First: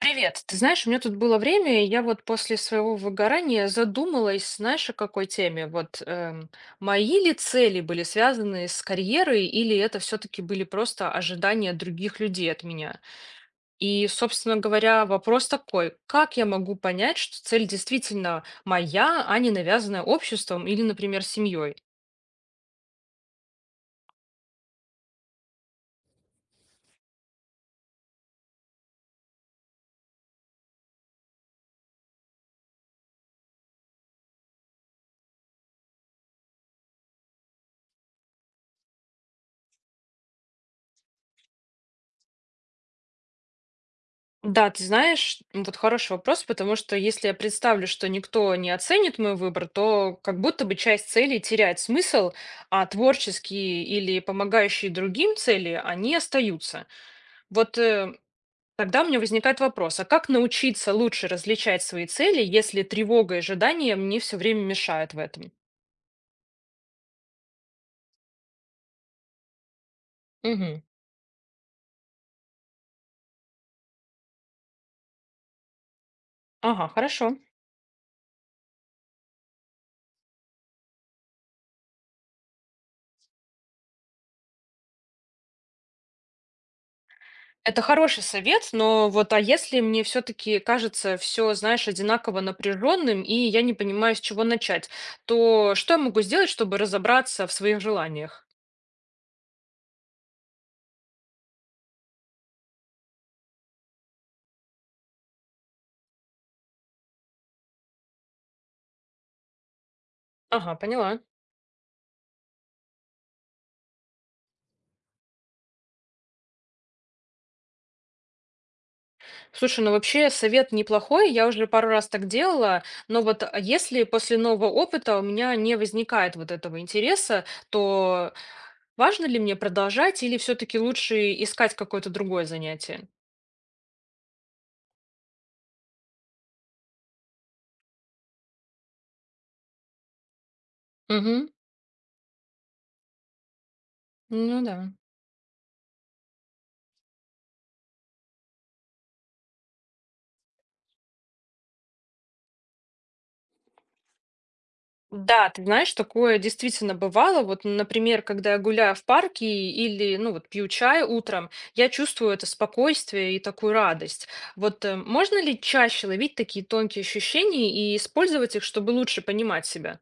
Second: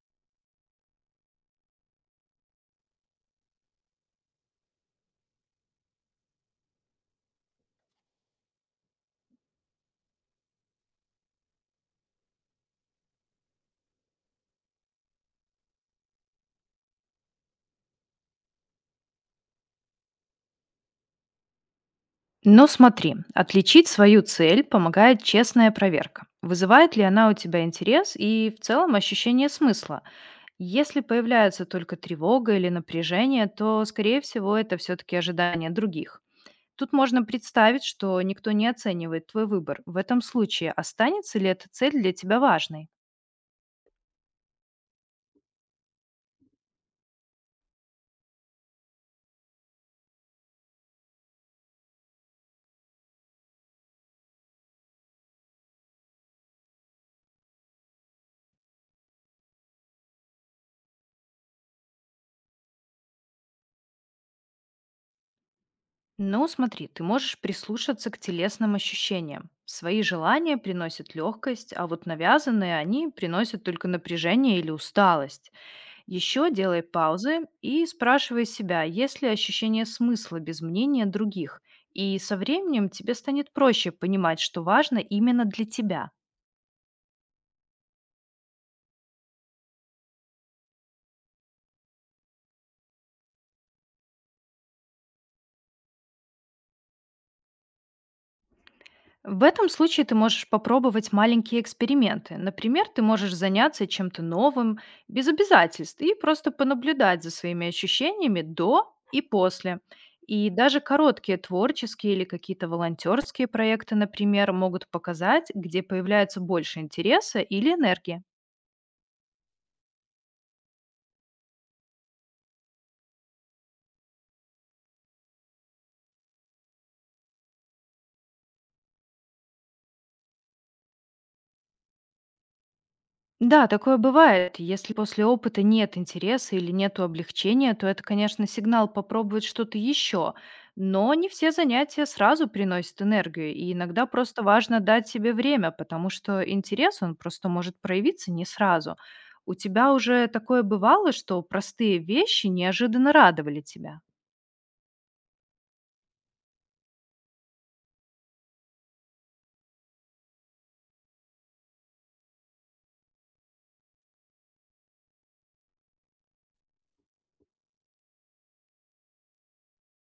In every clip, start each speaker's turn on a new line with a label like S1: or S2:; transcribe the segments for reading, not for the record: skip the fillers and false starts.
S1: Привет. Ты знаешь, у меня тут было время, и я вот после своего выгорания задумалась, знаешь, о какой теме? Мои ли цели были связаны с карьерой, или это все-таки были просто ожидания других людей от меня? И, собственно говоря, вопрос такой, как я могу понять, что цель действительно моя, а не навязанная обществом или, например, семьей?
S2: Но смотри, отличить свою цель помогает честная проверка. Вызывает ли она у тебя интерес и в целом ощущение смысла? Если появляется только тревога или напряжение, то, скорее всего, это все-таки ожидание других. Тут можно представить, что никто не оценивает твой выбор. В этом случае останется ли эта цель для тебя важной?
S1: Да, ты знаешь, вот хороший вопрос, потому что если я представлю, что никто не оценит мой выбор, то как будто бы часть целей теряет смысл, а творческие или помогающие другим цели, они остаются. Вот э, тогда у меня возникает вопрос, а как научиться лучше различать свои цели, если тревога и ожидания мне все время мешают в этом?
S2: Ну, смотри, ты можешь прислушаться к телесным ощущениям. Свои желания
S1: Мгм.
S2: приносят легкость, а вот навязанные они приносят только напряжение или усталость. Еще делай
S1: Ага, хорошо.
S2: паузы и спрашивай себя, есть ли ощущение смысла без мнения других. И со временем тебе станет проще понимать, что важно именно для тебя.
S1: Это хороший совет, но вот а если мне все-таки кажется все, знаешь, одинаково напряженным, и я не понимаю, с чего начать, то что я могу сделать, чтобы разобраться в своих желаниях?
S2: В этом случае ты можешь попробовать маленькие эксперименты. Например, ты можешь заняться чем-то новым, без обязательств, и просто понаблюдать за своими ощущениями до и после. И
S1: Ага,
S2: даже
S1: поняла.
S2: короткие творческие или какие-то волонтерские проекты, например, могут показать, где появляется больше интереса или энергии.
S1: Слушай, ну вообще совет неплохой, я уже пару раз так делала, но вот а если после нового опыта у меня не возникает вот этого интереса, то важно ли мне продолжать или все-таки лучше искать какое-то другое занятие?
S2: Да, такое бывает. Если после опыта нет интереса или нету облегчения, то это, конечно, сигнал попробовать что-то еще. Но не все
S1: Угу,
S2: занятия сразу приносят энергию, и иногда просто
S1: ну да.
S2: важно дать себе время, потому что интерес, он просто может проявиться не сразу. У тебя уже такое бывало, что простые вещи неожиданно радовали тебя?
S1: Да, ты знаешь, такое действительно бывало. Вот, например, когда я гуляю в парке или, ну, вот пью чай утром, я чувствую это спокойствие и такую радость. Можно ли чаще ловить такие тонкие ощущения и использовать их, чтобы лучше понимать себя?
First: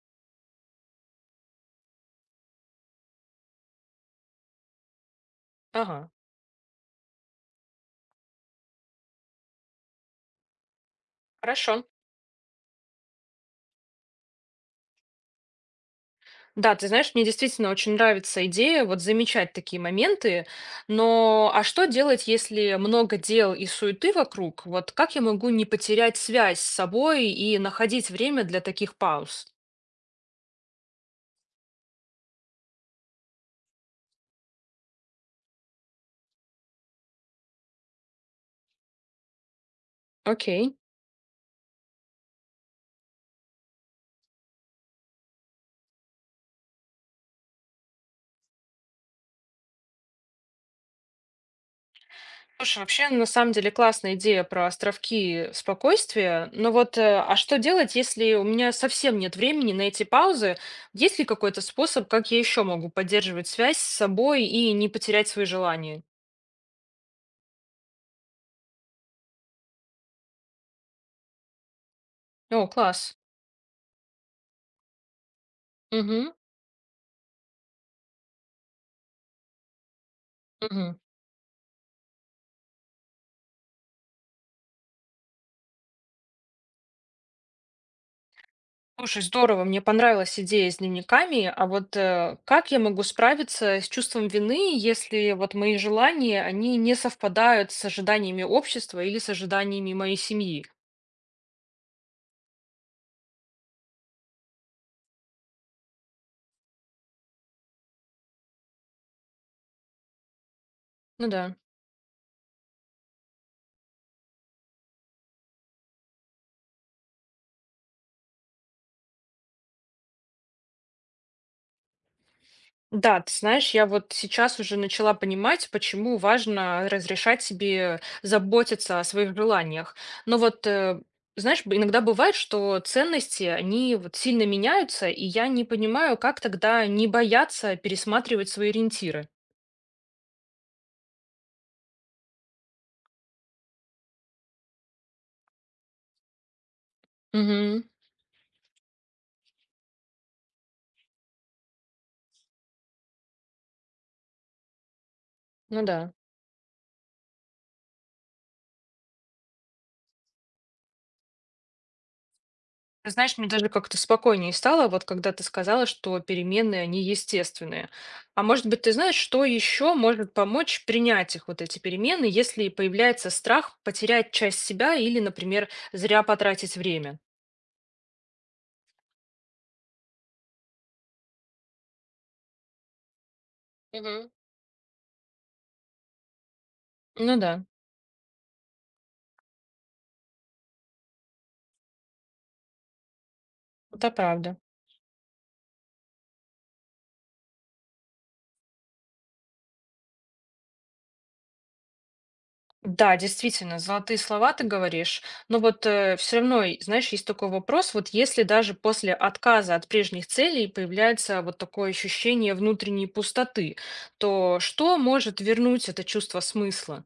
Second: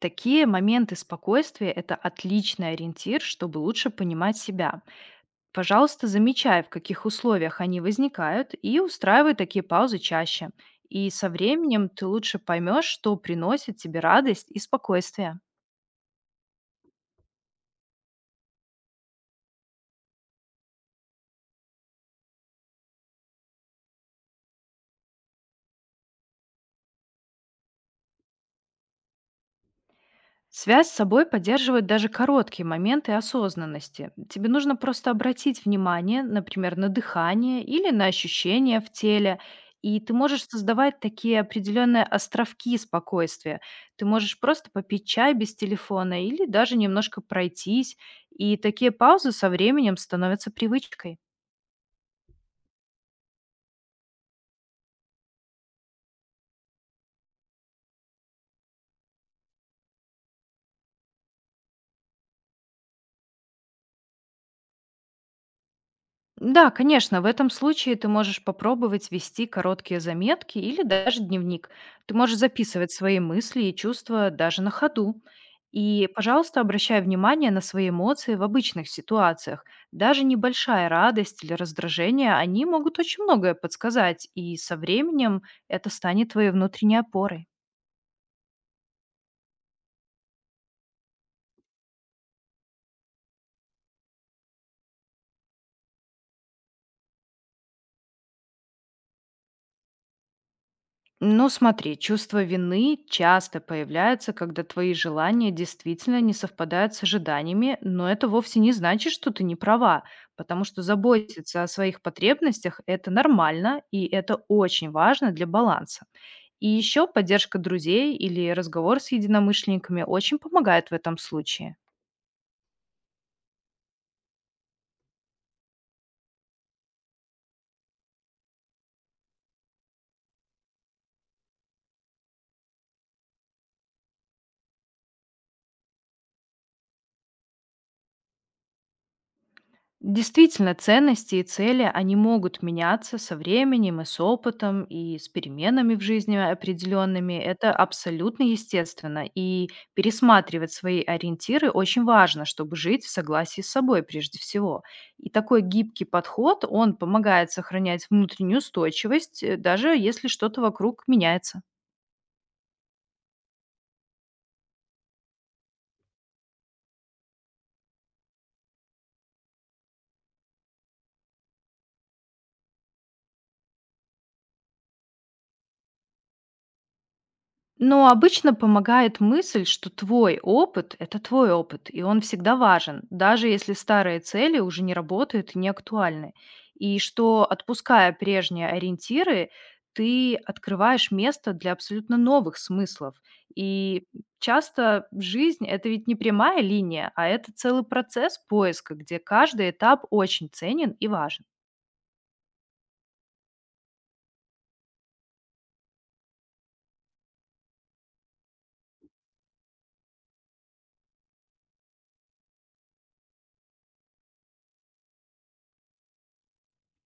S2: Такие моменты спокойствия– это отличный ориентир, чтобы лучше понимать себя. Пожалуйста,
S1: Ага,
S2: замечай, в каких условиях они возникают, и устраивай такие паузы чаще. И со
S1: хорошо.
S2: временем ты лучше поймешь, что приносит тебе радость и спокойствие.
S1: Да, ты знаешь, мне действительно очень нравится идея вот замечать такие моменты, но а что делать, если много дел и суеты вокруг? Вот как я могу не потерять связь с собой и находить время для таких пауз?
S2: Связь с собой поддерживают даже короткие моменты осознанности. Тебе нужно просто обратить внимание, например, на дыхание или на ощущения в теле, и ты можешь
S1: Окей.
S2: создавать такие определенные островки спокойствия. Ты можешь просто попить чай без телефона или даже немножко пройтись, и такие паузы со временем становятся привычкой.
S1: Слушай, вообще, на самом деле, классная идея про островки спокойствия. Но вот а что делать, если у меня совсем нет времени на эти паузы? Есть ли какой-то способ, как я еще могу поддерживать связь с собой и не потерять свои желания?
S2: Да, конечно, в этом случае ты можешь попробовать вести короткие заметки или даже дневник. Ты можешь
S1: О,
S2: записывать
S1: класс.
S2: свои мысли и чувства даже на ходу. И,
S1: Угу,
S2: пожалуйста, обращай внимание на свои эмоции в обычных ситуациях. Даже небольшая
S1: угу.
S2: радость или раздражение, они могут очень многое подсказать, и со временем это станет твоей внутренней опорой.
S1: Слушай, здорово, мне понравилась идея с дневниками, а вот как я могу справиться с чувством вины, если вот мои желания, они не совпадают с ожиданиями общества или с ожиданиями моей семьи?
S2: Ну, смотри, чувство вины часто появляется, когда твои желания действительно не совпадают с ожиданиями, но это вовсе не значит, что ты не права, потому что
S1: Ну да.
S2: заботиться о своих потребностях– это нормально, и это очень важно для баланса. И еще поддержка друзей или разговор с единомышленниками очень помогает в этом случае.
S1: Да, ты знаешь, я вот сейчас уже начала понимать, почему важно разрешать себе заботиться о своих желаниях. Но вот, знаешь, иногда бывает, что ценности, они вот сильно меняются, и я не понимаю, как тогда не бояться пересматривать свои ориентиры.
S2: Действительно, ценности и цели, они могут меняться со временем и с опытом, и с переменами в жизни определенными. Это
S1: Угу.
S2: абсолютно естественно. И пересматривать свои ориентиры очень важно, чтобы жить в согласии с собой прежде всего. И такой
S1: Ну да.
S2: гибкий подход, он помогает сохранять внутреннюю устойчивость, даже если что-то вокруг меняется.
S1: Ты знаешь, мне даже как-то спокойнее стало, вот когда ты сказала, что переменные, они естественные. А может быть, ты знаешь, что еще может помочь принять их, вот эти перемены, если появляется страх потерять часть себя или, например, зря потратить время?
S2: Но обычно помогает мысль, что твой опыт– это твой опыт, и он всегда важен, даже если старые
S1: Мгм.
S2: цели уже не работают и не актуальны. И
S1: Ну
S2: что,
S1: да,
S2: отпуская прежние ориентиры, ты открываешь место для абсолютно новых смыслов. И
S1: это правда.
S2: часто жизнь– это ведь не прямая линия, а это целый процесс поиска, где каждый этап очень ценен и важен.
S1: Да, действительно, золотые слова ты говоришь. Но вот все равно, и, знаешь, есть такой вопрос, вот если даже после отказа от прежних целей появляется вот такое ощущение внутренней пустоты, то что может вернуть это чувство смысла?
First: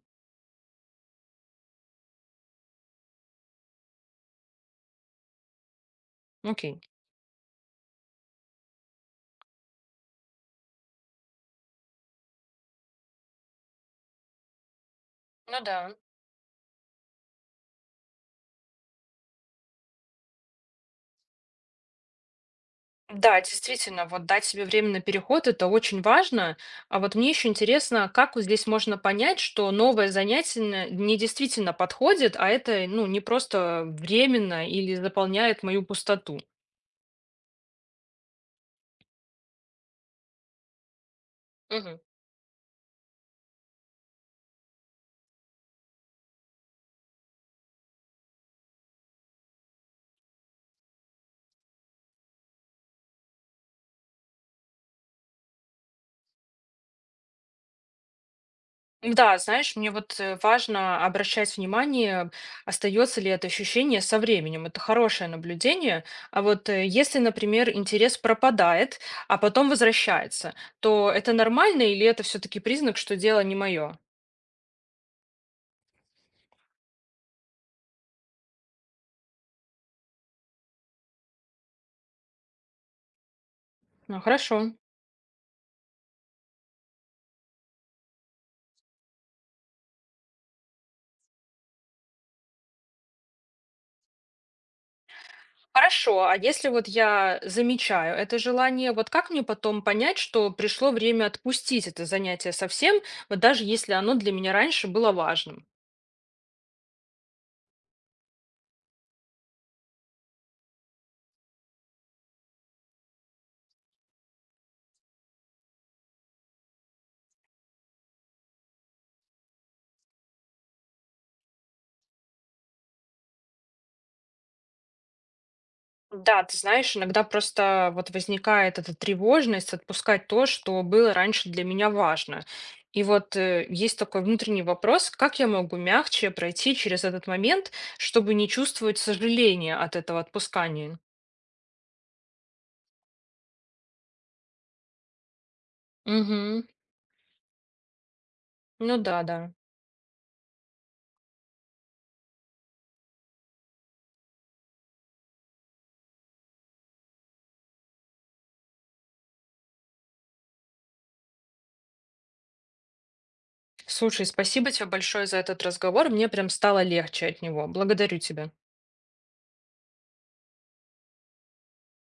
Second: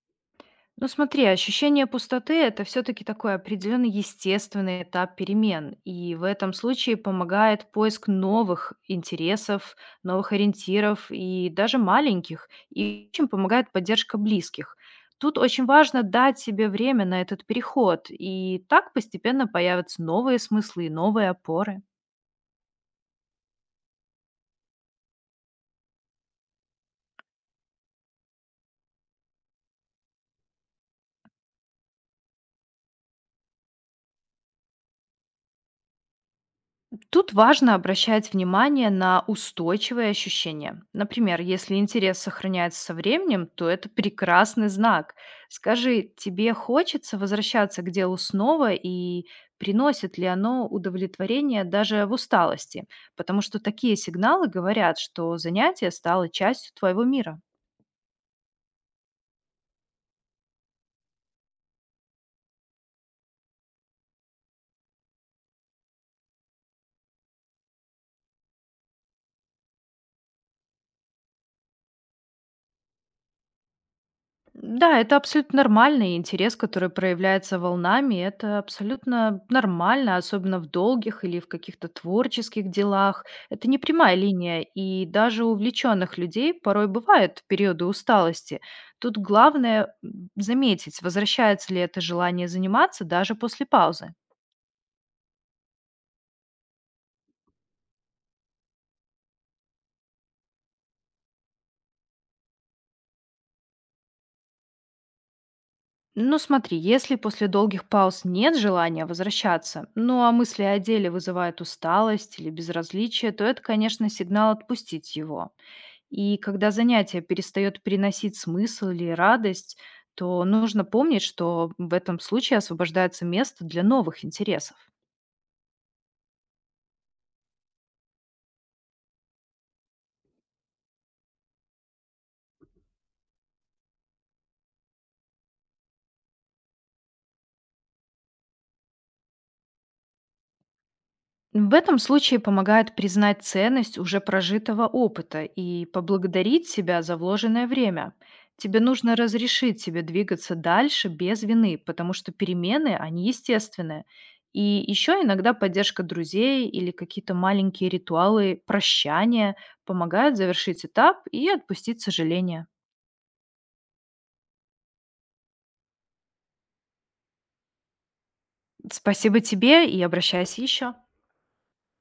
S2: Ну смотри, ощущение пустоты– это все-таки такой определенный естественный этап перемен, и в этом
S1: Окей.
S2: случае помогает поиск новых интересов, новых ориентиров и даже маленьких, и очень помогает поддержка близких. Тут
S1: Ну
S2: очень
S1: да.
S2: важно дать себе время на этот переход, и так постепенно появятся новые смыслы и новые опоры.
S1: Да, действительно, вот дать себе время на переход– это очень важно. А вот мне еще интересно, как вот здесь можно понять, что новое занятие не действительно подходит, а это, ну, не просто временно или заполняет мою пустоту.
S2: Тут важно обращать внимание на устойчивые ощущения. Например, если интерес сохраняется со временем, то это прекрасный знак. Скажи, тебе хочется возвращаться к делу снова и приносит ли оно удовлетворение даже в усталости? Потому что такие сигналы говорят, что занятие стало частью твоего мира.
S1: Да, знаешь, мне вот важно обращать внимание, остается ли это ощущение со временем. Это хорошее наблюдение. А вот если, например, интерес пропадает, а потом возвращается, то это нормально или это все-таки признак, что дело не мое?
S2: Да, это абсолютно нормальный интерес, который проявляется волнами. Это абсолютно нормально, особенно в долгих или в каких-то творческих делах. Это не прямая
S1: Ну,
S2: линия,
S1: хорошо.
S2: и даже у увлеченных людей порой бывают периоды усталости. Тут главное заметить, возвращается ли это желание заниматься даже после паузы.
S1: Хорошо, а если вот я замечаю это желание, вот как мне потом понять, что пришло время отпустить это занятие совсем, вот даже если оно для меня раньше было важным?
S2: Ну смотри, если после долгих пауз нет желания возвращаться, ну а мысли о деле вызывают усталость или безразличие, то это, конечно, сигнал отпустить его. И когда занятие перестает приносить смысл или радость, то нужно помнить, что в этом случае освобождается место для новых интересов.
S1: Да, ты знаешь, иногда просто вот возникает эта тревожность отпускать то, что было раньше для меня важно. И есть такой внутренний вопрос, как я могу мягче пройти через этот момент, чтобы не чувствовать сожаления от этого отпускания?
S2: В этом случае помогает признать ценность уже прожитого опыта и
S1: Угу.
S2: поблагодарить себя за вложенное время. Тебе
S1: Ну
S2: нужно
S1: да, да.
S2: разрешить себе двигаться дальше без вины, потому что перемены, они естественные. И еще иногда поддержка друзей или какие-то маленькие ритуалы прощания помогают завершить этап и отпустить сожаление.
S1: Слушай, спасибо тебе большое за этот разговор. Мне прям стало легче от него. Благодарю тебя.
S2: Спасибо тебе и обращайся еще.